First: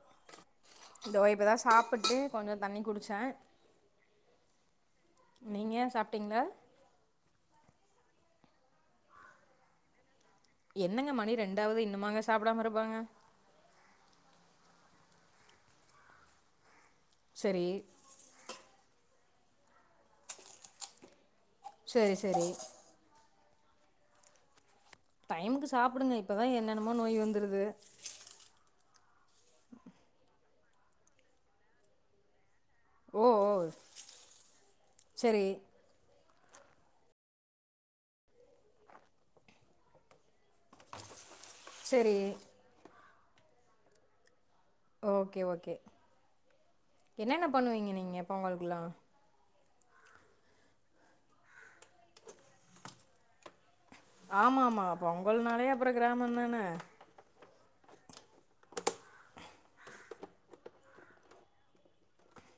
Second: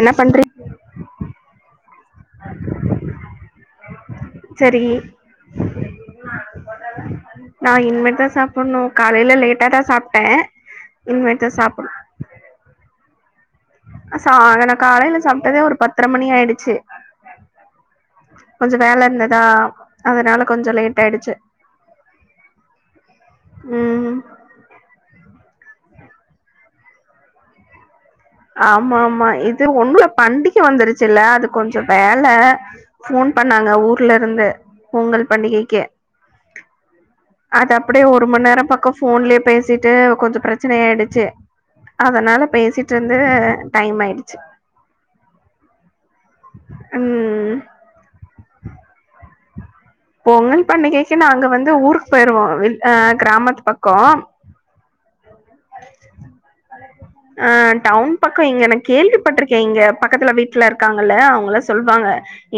என்ன பண்றீங்க தோ இப்பதா சாப்புட்டு கொஞ்சொ தண்ணி குடிச்சே செரி நீங்க சாப்ட்டீங்ளா சாப்புன்னு காலைல லேட்டா தா சாப் என்னங்க மணி ரெண்டாவுது இன்னுமாங்க சாப்டாம இருப்பாங்க சா நா காலைல சாப்ட்டதே ஒரு பத்தர மணி ஆயிடுச்சு சரி கொஞ்சொ வேல இருந்த தா அதனால கொஞ்ச லேட் ஆயிடுச்சு சரி சரி உம் ப்பிடுங்க இப்பதான் என்னென்னமோ நோய் வந்துருது ஆமா ஆமா இது உண்ணுல பண்டிகை வந்துருச்சு இல்ல அது கொஞ்சம் வேலை ஓ போன் ஓ பண்ணாங்க ஊர்ல இருந்து பொங்கல் சரி பண்டிகைக்கு அது அப்படியே ஒரு மணி நேரம் பக்கம் போன்லயே பேசிட்டு கொஞ்சம் பிரச் பிரச்சனயாயிடுச்சு சரி அதனால பேசிட்டு வந்து டைம் ஆயிடுச்சு ஓகே ஓகே என்னென்ன ம் பண்ணுவீங்க நீங்க பொங்கலுக்குல்லாம் பொங்கல் பண்டிகைக்கு நாங்க வந்து ஊருக்கு போயிருவோம் அஹ் கிராமத்து பக்கம் ஆமா ஆமா அ பொங்கல்னாலே அப்றம் கிராமம் தானே ஆஹ் டவுன் பக்கம் இங்க நான் கேள்விப்பட்டிருக்கேன் இங்க பக்கத்துல வீட்டுல இருக்காங்கல்ல அவங்கல்லாம் சொல்லுவாங்க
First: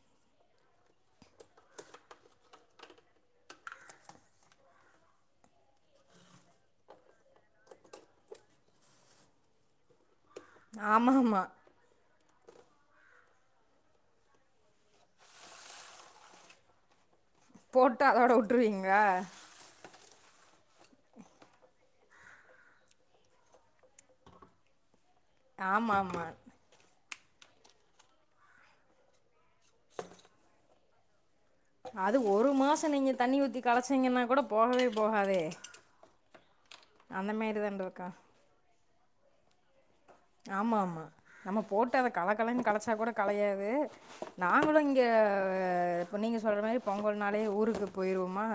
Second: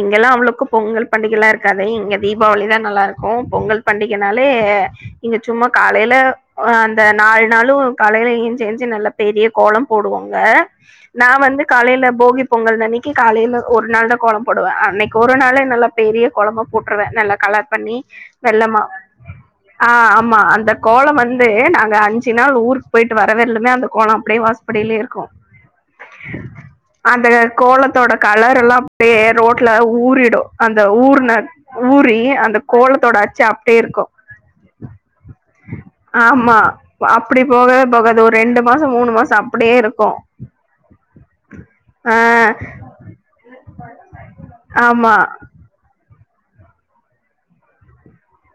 இங்கெல்லாம் அவளவுக்கும் பொங்கல் பண்டிகை எல்லாம் இருக்காது இங்க தீபாவளி தான் நல்லா இருக்கும் பொங்கல் பண்டிகைனாலே இங்க சும்மா காலையில அந்த நாலு நாளும் கலையிலையும் எஞ்சு எஞ்சுநல்ல பெரிய கோலம் போடுவோம் ஆமாம் நான் ஆமாம் வந்து காலையில போஹிப் பொங்கல் அன்னைக்கு காலையில ஒரு நாள் தான் கோலம் போடுவேன் அன்னைக்கு ஒரு நாலைள நல்லா பெரிய கோலமா போட்டுருவேன் நல்லா கலர் பண்ணி போட்டு அதோட வெள்ளமா விட்டுருவீங்களா ஆஹ் ஆமா அந்த கோலம் வந்து நாங்க அஞ்சு நாள் ஊர் போயிட்டு வரவரையிலுமே அந்த கோலம் அப்டியே வாசப்படிலே இருக்கும் ஆமா ஆமா அந்த கோலத்தோட கலர் எல்லாம் அப்டியே ரோட்ல ஊறிடும் அந்த ஊர்ன அது ஊறி ஒரு அந்த மாசம் நீங்க கோலத்தோட தண்ணி அச்சு ஊத்தி அப்படியே இருக்கும். கலச்சிங்கன்னா கூட போகவே போகாதே அந்த மாதி போகவேபோகாது ஒரு ரெண்டு மாசம் மூணு மாசம் அப்டியே இருக்கும் ஆமா ஆமா நம்ம போட்டு அதை ஆ கலக்கலைன்னு களைச்சா கூட களையாது நாங்களும் இங்க ஆமா இப்போ நீங்கள் சொல்ற மாரி பொங்கல் நாளே ஊருக்கு போயிடுவோமா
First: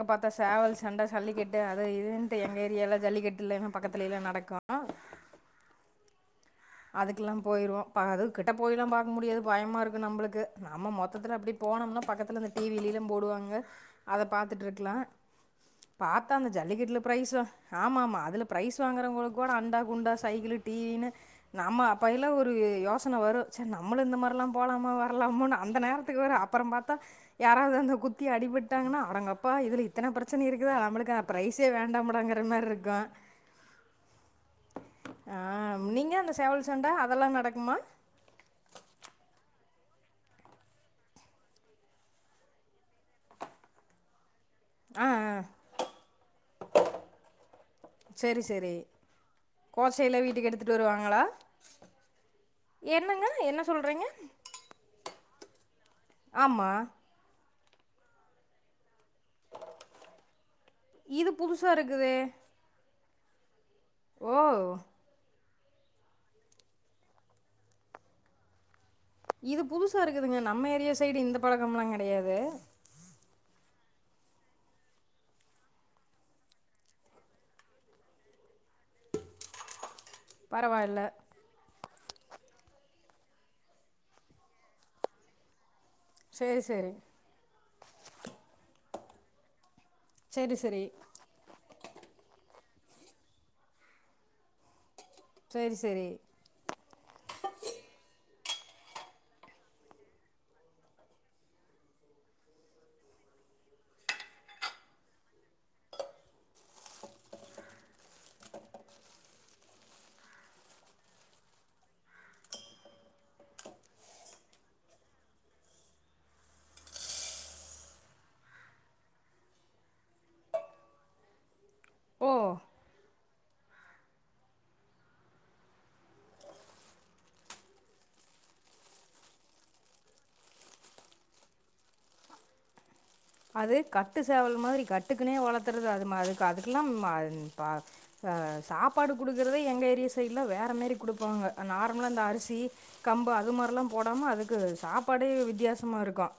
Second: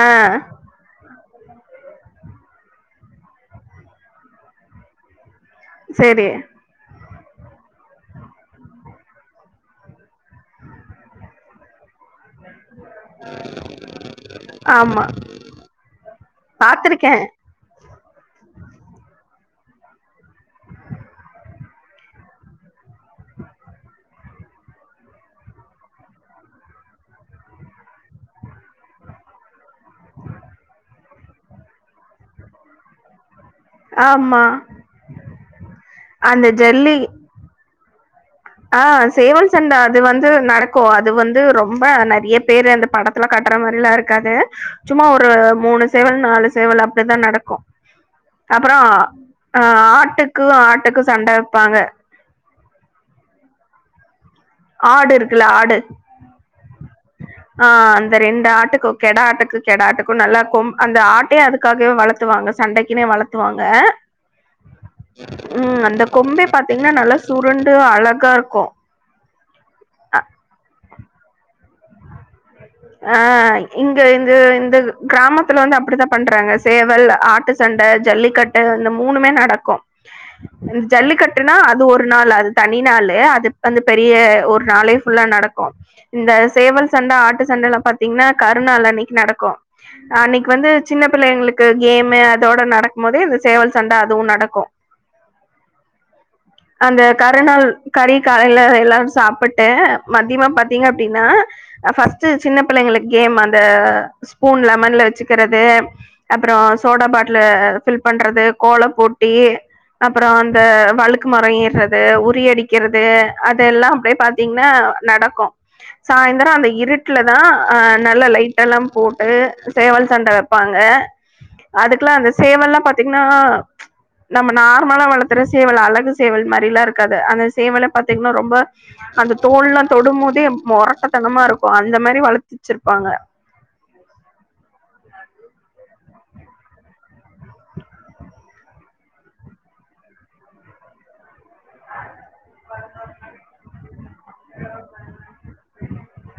ஆ பாத்த சேவல் சண்டை ஜல்லிக்கட்டு அது இதுன்ட்டு எங்க ஏரியால ஜல்லிக்கட்டுல்லன்ன பக்கத்துல எல்லாம் நடக்கும் சேரி அதுக்கெல்லாம் போயிடுவோம் இப்போ அதுக்கிட்ட போய்லாம் பாக்க முடியாது பயமாக இருக்கு நம்மளுக்கு நம்ம மொத்தத்துல அப்படி போனோம்னா பக்கத்தில் இந்த டிவிலிலும் போடுவாங்க அதை பாத்துட்டு இருக்கலாம் ஆமா பாத்தா அந்த ஜல்லிக்கட்டுல பாத்திருக்கே பிரைஸும் ஆமாம் ஆமாம் அதில் ப்ரைஸ் வாங்குறவங்களுக்கு கூட அண்டா குண்டா சைக்கிள் டிவின்னு நம்ம அப்பையல்லாம் ஒரு யோசனை வரும் சரி நம்ளும் இந்த மாதிரிலாம் போகலாமா வரலாமோனு அந்த நேரத்துக்கு வேற அப்புறம் பாத்தா யாராவது அந்த குத்தி அடிபட்டாங்கன்னா அடங்கப்பா இதில் எத்தனை பிரச்சனை இருக்குதா நம்மளுக்கு ப பிரைஸே வேண்டாமடாங்குற மாரி இருக்கும் ஆமா அந்த சண்ட அதெல்லாம் நடக்கு மா ஆஹ் சேவல் சண்டை அது வந்து நடக்கும் அது வந்து ரொம்ப நெறைய பேர் அந்த படத்துல கட்டுற மாரி எல்லா இருக்காது சும்மா ஆ ஒரு ஆ மூணு சேவல் நாலு சேவல் அப்டிதான் நடக்கும் சரி சரி அப்பறம் அஹ் கோச்சையில் ஆட்டுக்கு வீட்டுக்கு எடுத்துகிட்டு ஆட்டுக்கு வருவாங்களா சண்டை வைப்பாங்க என்னங்க என்ன சொல்றீங்க ஆடு இருக்குல்ல ஆடு ஆமா ஆஹ் அந்த ரெண்டு ஆட்டுக்கும் கெடா ஆட்டுக்கு கெடா ஆட்டுக்கும் நல்லா கொ அந்த இது ஆட்டையே புதுசாக அதுக்காகவே இருக்குதே வளர்த்துவாங்க சண்டைக்கு வளர்த்துவாங்க ஓ உம் அந்த கொம்பே பாத்தீங்கன்னா நல்லா சுருண்டு அழகா இருக்கும் இது புதுசா இருக்குதுங்க நம்ம ஏரியா சைடு இந்த பழக் கம்பல கிடையாது அஹ் இங்க இந்த இந்த கிராமத்துல வந்து அப்டித்தான் பண்றாங்க சேவல் ஆட்டு சண்டை ஜல்லிக்கட்டு இந்த மூணுமே நடக்கும் இந்த பரவாயில்ல ஜல்லிக்கட்டுனா அது ஒரு நாள் அது தனி நாளு அது வந்து பெரிய ஒரு நளே ஃபுல்லா நடக்கும் இந்த சரி சேவல் சரி சண்டை ஆட்டு சண்டைல்ல பாத்தீங்கன்னா கருணா நாள்னா அன்னைக்கு நடக்கும் அன்னைக்கு சரி வந்து சரி சின்ன பிள்ளைங்களுக்கு கேமு அதோட ந நடக்கும் போது இந்த சேவல் சண்டை அதுவும் நடக்கும் சரி சரி அந்த கருநாள் கறி காலையில எல்லாரும் சாப்பிட்டு மத்தியமா பாத்தீங்கன்னா அப்டின்னா ஃபர்ஸ்ட் சின்ன பிள்ளைங்களுக்கு கேம் அந்த ஸ்பூன் லெமன்ல வச்சிக்கிறது அப்பறம் சோடா பாட்டில் ஃபில் பண்றது கோலம் போட்டி அப்பறம் அந்த வழுக்கு மரம் ஏறுறது உரி அடிக்கிறது அதெல்லாம் அப்டியே பாத்தீங்கன்னா நடக்கும் சாய்ந்திரம் அந்த இருட் ல தான் ஹ நல்ல லைட்ட எல்லா போட்டு சேவல் சண்டை வைப்பாங்க அதுக்கெல்லாம் அந்த ஓ சேவல் எல்லா பாத்தீங்கன்னா நம்ம நார்மலா வளத்துற சேவல் அழகு சேவல் மாதிரிலாம் இருக்காது அந்த சேவல பாத்தீங்கன்னா ரொம்ப அந்த தோல் எல்லா தொடும்போதே முரட்டத்தனமா இருக்கும் அந்த மாதிரி வளர்த்துச்சிருப்பாங்க அது கட்டு சேவல் மாரி கட் அதுக்குன்னே வளர்த்துறது அது மா அதுக்கு அதுக்கெல்லாம் பா சாப்பாடு குடுக்குறத எங்கள் ஏரியா சைடுல வேறு மாரி குடுப்பாங்க நார்மலா அந்த அரிசி கம்பு அது மாரி எல்லா போடாம அதுக்கு சாப்பாடே வித்தியாசமாக இருக்கும்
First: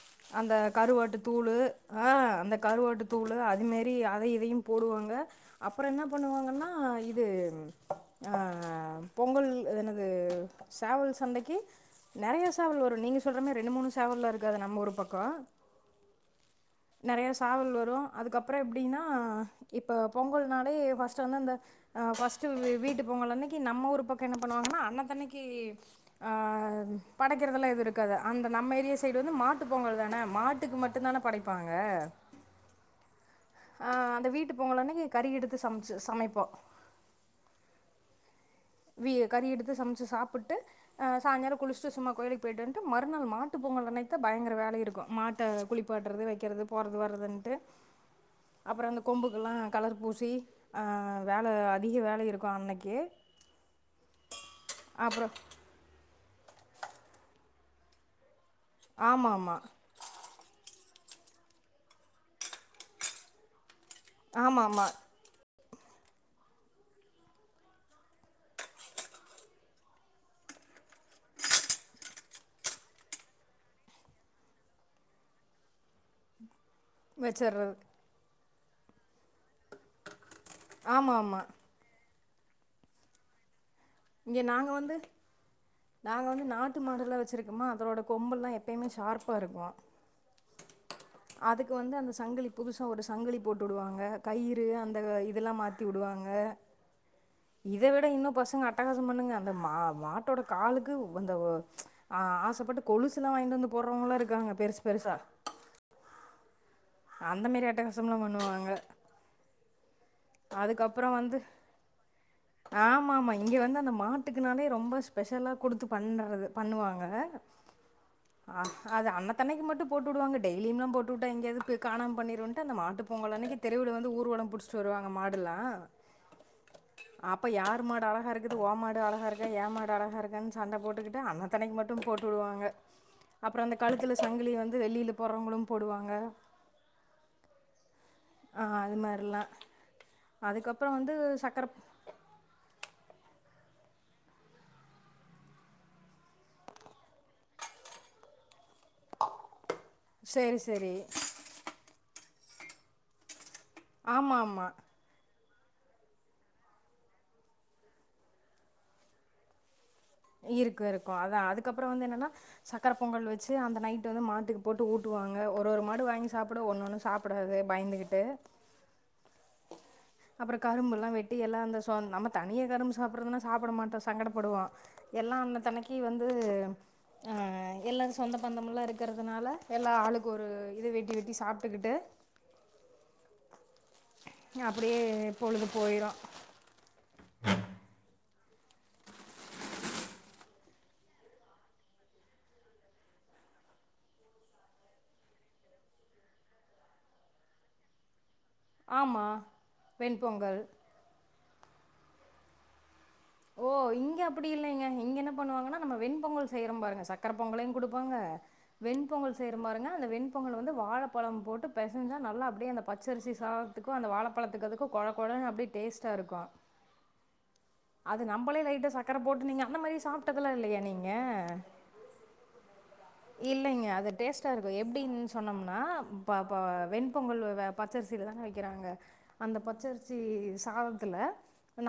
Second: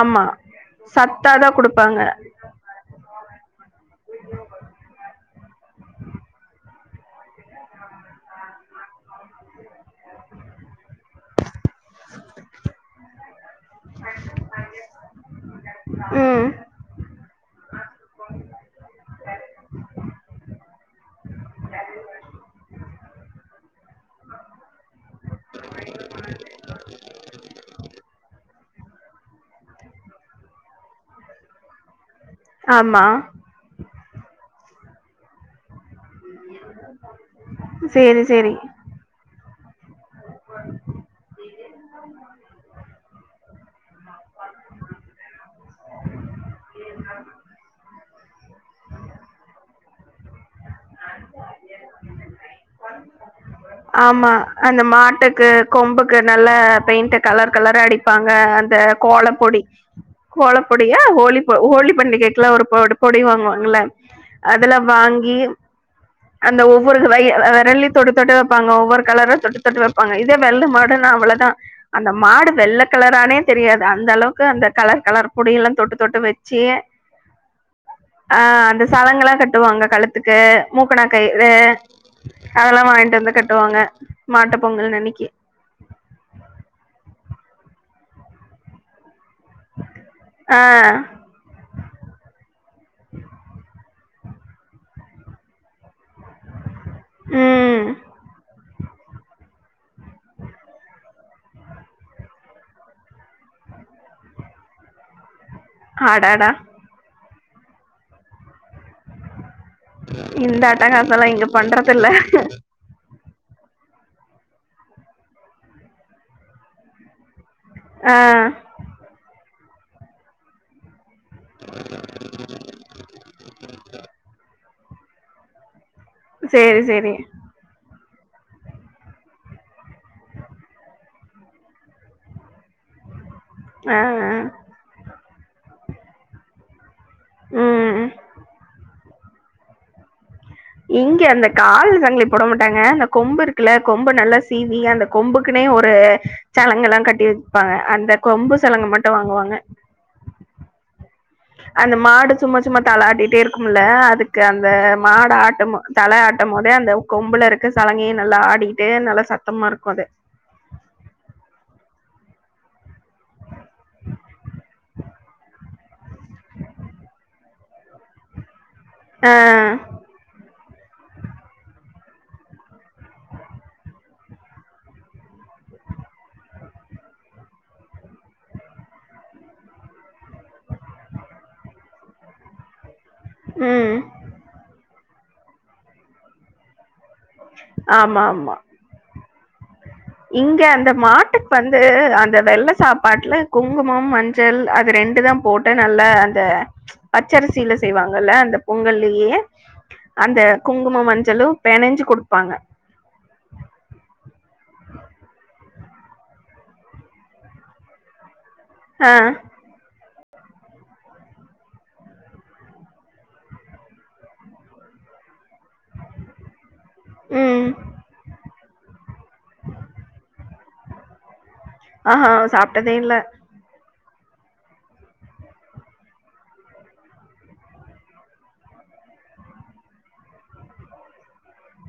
ஆமா அந்த கருவாட்டு சத்தாதா தூள் குடுப்பாங்க ஆஹ அந்த கருவாட்டு தூள் அதுமாரி அதை இதையும் போடுவாங்க அப்பறம் என்ன பண்ணுவாங்கன்னா இது ஆஹ் பொங்கல் என்னது சேவல் சண்டைக்கு நெறைய சேவல் வரும் நீங்க சொல் ரெண்டு மூணு சேவல் எல்லா இருக்காது நம் ஊரு பக்கம் ம் நிறைய சாவல் வரும் அதுக்கப்பறம் எப்டின்னா இப்ப பொங்கல்னாலே ஃபஸ்ட் வந்து ஃபஸ்ட் வீட்டு பொங்கலன்னைக்கு நம்ம ஊரு பக்கம் என்ன பண்ணுவாங்கன்னா அந்த அன்னைக்கு படைக்கிறது எல்லாம் எதுவும் இருக்காது அந்த நம்ம ஏரியா சைடு வந்து மாட்டு பொங்கல் தானே மாட்டுக்கு மட்டும் தானே படைப்பாங்க ஆமா அந்த வீட்டு பொங்கலன்னைக்கு கறி எடுத்து சமைச்சு சமைப்போம் சேரி சேரி வீ கறி எடுத்து சம் சாப்பிட்டு சாயங்காலம் குளிச்சிட்டு சும்மா கோயிலுக்கு போயிட்டு வண்டு மறுநாள் மாட்டு பொங்கல் அன்னைக்குதா பயங்கர வேலை இருக்கும் மாட்டை குளிப்பாடுறது வைக்கிறது போறது வறதுண்டு அப்புறம் அந்த கொம்புக்கெல்லாம் கலர்பூசி ஆ வேலை அதிக வேலை இருக்கும் அன்னைக்கு ஆமா அந்த அப்புறம் மாட்டுக்கு கொம்புக்கு நல்ல பெயிண்ட் கலர் கலரா அடிப்பாங்க அந்த இந்த ஆமாம் ஆமாம் கோலப்பொடி கோலம் பொடிய ஹோலி ஹோலி பண்டிகைக்குலாம் ஒரு பொடி வாங்குவாங்கள ஆமாம் அதெலாம் ஆமாம் வாங்கி அந்த ஒவ்வொரு விரலையும் தொட்டு தொட்டு வைப்பாங்க ஒவ்வொரு கலரும் தொட்டு தொட்டு வைப்பாங்க இதே வெள்ளை மாடுன்னு அவ்வளவுதான் அந்த மாடு வெள்ளை கலரானே தெரியாது அந்த ஒவ்வொரு அளவுக்கு அந்த கலர் கலர் பொடியெல்லாம் தொட்டு தொட்டு வச்சு வச்சறது ஆ அந்த சளங்களாம் கட்டுவாங்க கழுத்துக்கு ஆமாம் ஆமாம் மூக்கனாக்கையிரு அதெல்லாம் வாங்கிட்டு வந்து கட்டுவாங்க இங்க மாட்டு நாங்க வந்து பொங்கல் அன்னைக்கு நாங்க வந்து நாட்டு மாடல வச்சிருக்கே மா அதோட கொம்ப எல்லாம் எப்பயமே ஷார்ப் வருவேம் ஆஹ் அதுக்கு வந்து அந்த சங்கலி புதுசா ஒரு சங்கலி போட்டு விடுவாங்க கயிறு அந்த இதெல்லாம் மாத்தி விடுவாங்க ம் இத விட இன்னும் பசங்க அட்டகாசம் பண்ணுங்க அந்த மா மாட்டோட காலுக்கு அந்த ஆஹ் ஆசைப்பட்டு கொலுசு எல்லாம் வாங்கிட்டு வந்து போறவங்கல்லாம் இருக்காங்க பெருசு பெருசா ஆடடா அந்த மாதாரி அட்டக்கசம்லாம் பண்ணுவாங்க இந்த அட்ட அதுக்கப்புறோ காசம்லா வந்து இங்க பண்றது இல்ல ஆமா ஆமா இங்க வந்து அந்த மாட்டுக்குனாலே ரொம்ப ஸ்பெஷலா கொடுத்து பண்றது பண்ணுவாங்க ஆ அது அண்ணத்தானைக்கு மட் போட்டுவிடுவங்க டெயிலிய எல்லாம் போட்டு இங்காவ காணாம பண்ணிட்டு அந்த மாட்டு பொங்கல் அன்னைக்கு திரைய வந்து ஊர்வலம் புடிச்சிட்டு சொள்ளுவாக ஆ மாடலா சேரி சேரி அப்ப யாரு மாடா அழகா இருக்குது ஓ மாடு அழகா இருக்க ஏ மாடு அழகா இருக்கன்னு சண்டை போட்டுக்கிட்டு அன்னத்தனைக்கு மட்டும் போட்டு விடுவாங்க அப்புறம் அந்த ஆ கழுத்துல ஆ சங்கிலி வந்து வெள்ளியில போறவங்களும் போடுவாங்க ம் ஆ அது மாரி இல்ல இங்க அந்த கால் சங்கிலி போட மாட்டாங்க அந்த கொம்பு இருக்கு கொம்புருக்குல கொம்பு நல்லா சீவி அந்த கொம்புக்குன்னே ஒரு சலங்கை எல்லாம் கட்டிவச்சிருபாங்க அந்த கொம்பு சலங்க மட்டும் வாங்குவாங்க சேரி சேரி அந்த மாடு சும்மா சும்மா தலாட்டிட்டே இருக்கும் ஆமா அதுக்கு ஆமா அந்த மாட ஆ தலை ஆட்டும் போதே அந்த கொம்புல இருக்கு சலங்கையை நல்லா ஆடிட்டு நல்லா சத்தமா இருக்கும் அது இருக்கும் இருக்கும் அத அதுக்கப்புறம் வந்து என்னன்னா சக்கரை பொங்கல் வச்சு அந்த நைட்டு வந்து மாட்டுக்கு போட்டு ஊட்டுவாங்க ஒரு ஒரு மாடு வாங்கி சாப்பிடும் ஒன்னு ஒன்னு சாப்பிடாது பயந்துகிட்டு ஆஹ் அப்புறம் கரும்பு எல்லாம் வெட்டி எல்லாம் அந்த நம்ம தனிய கரும்பு சாப்படுறதுனா சாப்பிட மாட்டோம் சங்கடப்படுவோ எல்லாம் அண்ணத்தனைக்க வந்து ஆஹ எல்லா சொந்த பந்தமலாம் இருக்கிறதுனால எல்லா ஆளுக்கு ஒரு இது வெட்டி வெட்டி சாப்பிட்டுக்கிட்டு ம் அப்படியே பொழுது போயிடும் ஆமா ஆமா இங்க அந்த மாட்டுக்கு வந்து அந்த வெள்ள சாப்பாட்டுல குங்குமம் மஞ்சள் அது ரெண்டு தான் போட்டு நல்லா அந்த பச்சரிசியில செய்வாங்கல்ல அந்த ஆமா பொங்கல்லயே அந்த வெண்பொங்கல் குங்கும மஞ்சளும் பெனஞ்சு கொடுப்பாங்க ஓ இங்க அப் அப்படி இலைங்க இங்க என்ன பண்ணுவாங்கன்னா நம்ம வெண்பொங்கல் செய்றோம் பாருங்க சக்கரை பொங்கலையும் குடுப்பாங்க ஆ வெண்பொங்கல் செய்யறபாருங்க அந்த வெண் வெண்பொங்கல வந்து வாழைப்பழம் போட்டு பெசைஞ்சா நல்லா அப்படியே அந்த பச்சரிசி சாதத்துக்கும் அந்த வாழைப்பழத்துக்கும் குழ குழன்னு அப்படியே டேஸ்ட்டாக இருக்கும் உம் அது நம்மளே லைட்டா சக்கரை போட்டு நீங்க அந்த மாதிரி சாப்பிட்டதுலாஇல்லையா நீங்க ஆஹ்ஹ சாப் இல்லைங்க அது டேஸ்ட்டா இருக்கும் எப்படின்னு சொன்னோம்னா வெண்பொங்கல் பச்சரிசில தானே வைக்கிறாங்க அந்த பச்சரிசி சாதத்துல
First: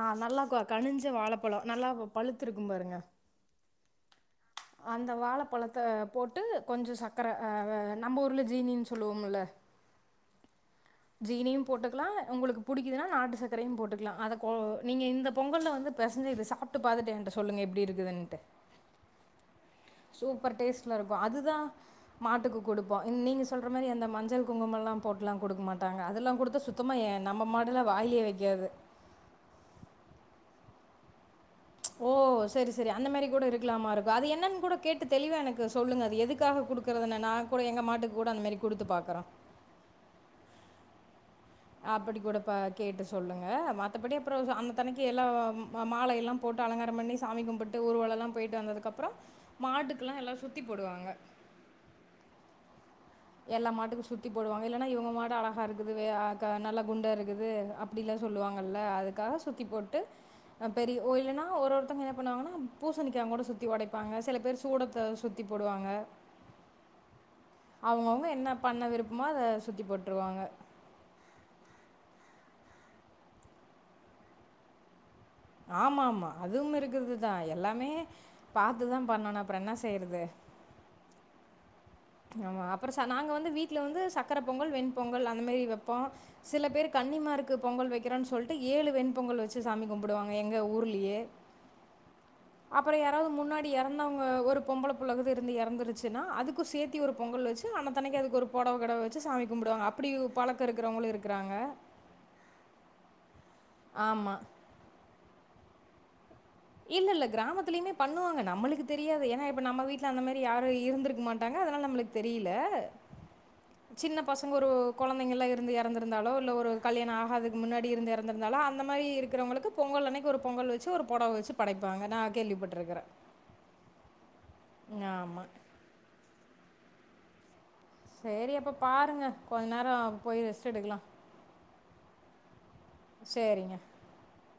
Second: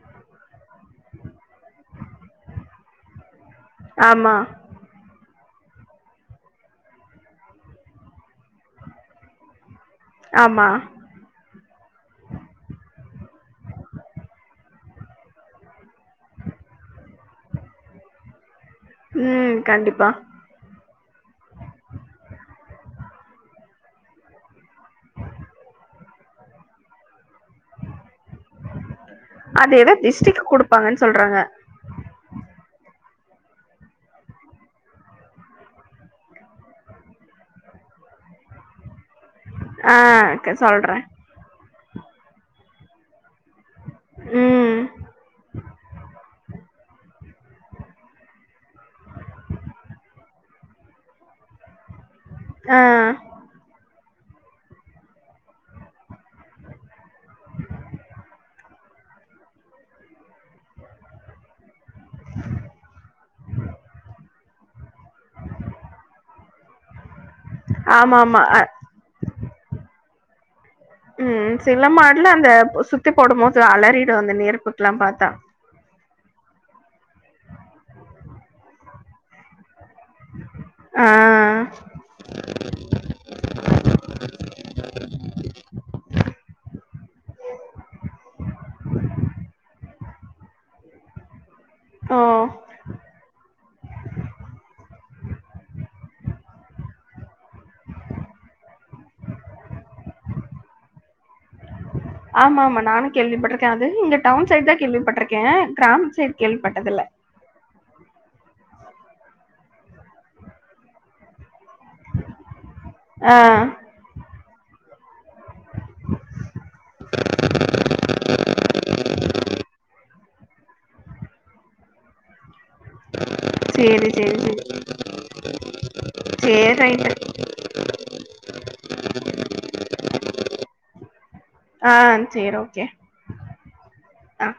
நான் நல்லா கனிஞ்ச வாழைப்பழம் நல்லா பழுத்திருக்கும் பாருங்க ஆமா அந்த வாழைப் பழத்த போட்டு கொஞ்சம் சக்கர ஹ நம்ம ஊர்ல ஜீனினு சொல்லுவோம்ல ஆமா ஜீனியும் போட்டுக்கலாம் உங்களுக்கு புடிக்குதுன்னா நாட்டு சக்கரையும் போட்டுக்கலாம் அதை நீங்க இந்த பொங்கல்ல வந்து பெசஞ்சி இத சாப்ட்டு பாத்துட்டு என் கிட்ட சொல்லுங்க எப்படி இருக்குதுன்ட்டு ம் கண்டிப்பா அது தா மாட்டுக்கு கொடுப்போ நீங்க சொல்ற மாரி அந்த மஞ்சள் குங்குமெல்லா போட்லா கொடுக்க மாட்டாங்க அதெல்லா கொடுத்த சுத்தமா ஏ நம்ம மாடுல வாயிலே வெக்காது இருப்பாங்கன்னு சொல்றாங்க ஓ செரி செரி அந்த மாரி கூட இருக்கலாமா இருக்கு அது என்னன்னு கூட கேட்டு தெளிவா எனக்கு சொல்லுங்க அது எதுக்காக குடுக்குறதுனு நா கூட எங்க மாட்டுக்கு கூட அந்த மாரி குடுத்து பாக்குறேன் ஆ சொல்ற அப்படி கூட ப கேட்டு சொல்லுங்க மத்தபடி அப்புறோ அந்த ம் தனைக்கு எல்லா மாலையெல்லா போட்டு அலங்காரம் பண்ணி சாமி கும்பிட்டு ஊருவலோ எல்லா போயிட்டு வந்ததுக்கு அப்புறோ மாட்டுக்கெல்லா எல்லாரு சுத்தி போடுவாங்க ஆ எல்லா மாட்டுக்கு சுத்தி போடுவாங்க இல்லன்னா இவங்க மாடு அலகா இருக்குது வே நல்ல குண்டா இருக்குது அப்டிலா சொல்லுவாங்கல்ல அதுக்காக சுத்தி போட்டு பெரிய ஒ இல்லைன்னா ஒரு இவங்க என்ன பண்ணுவாங்கனா பூசணிக்கா கூட சுத்தி ஒடைப்பாங்க சில பேர் சூடத் சுத்தி போடுவாங்க ஆமா அவங்கவுங்க ஆமா என்ன அ பண்ண விருப்பமோ அத சுத்தி போட்டு ம் சில மாடுல அந்த சுத்தி போடும் போது அலறிடு அந்த நெருப்புக்கெல்லா பாத்தா ஆமா ஆமா அதும் இருக்குது தா எல்லாமே பாத்து தா பண்ணனு அப்புறோ என்ன செய்றது ஆ ஆமா. அப்புறம் ச நாங்க வந்து வீட்ல வந்து சக்கரை பொங்கல், வெண்பொங்கல் அந்த மாரி வைப்போம். சில பேர் கன்னிமாருக்கு பொங்கல் போடுவாங்க எங்க ஊர்லேயே ஓ அப்புறோ யாராவது முன்னாடி எறந்தவங்க ஒரு பொம்பள பு உலகுது இருந்து எறந்துருச்சுன்னா அதுக்கு சேத்து ஒரு பொங்கல் வெச்சு அனத்தனைக்கு அதுக்கு ஒரு பொடவ கிடவ வெச்சி சாமி கும்பிடுவாங்க அப்டி பலக்கோ இருக்கிறவங்களுக் ஆமா ஆமா நானு கேள்விப்பட் இருக்காது இங்க ஆமா. டவுன் சைட் தா கேள்விப்பட்ருக்கே கிராம சைட் இல்ல இல்ல கிராமத்துலயுமே பண்ணுவாங்க நம்மளுக்கு தெரியாது ஏனா இப்ப நம்ம வீட்ல அந்த மாரி யாரு இருந்திருக்க மாட்டாங்க அதனால நம்ளுக்கு தெரியல ஆ சின்ன பசங்க ஒரு கொழந் இருந்து எறந்திருந்தாலோ இல்ல ஒரு கல்யாணோ ஆகாதுக்கு முன்னாடி இருந்து எறந்திருந்தாலோ அந்த மாரி இருக்கிறவங்களுக்கு பொங்கல் அன்னை ஒரு பொங்கல் வெச்சி ஒரு பொடவ வெச்சி படைப்பாங்க நா கேள்விப்பட் செரி செரி செரி ஆமா [inaudible] சேரி அப்ப பாருங்க கொஞ்ச நேரோ. போயி ரெஸ்டு எடுக்கலா. ஆஹ சேர் ஓகே சரிங்க. ஆஹ.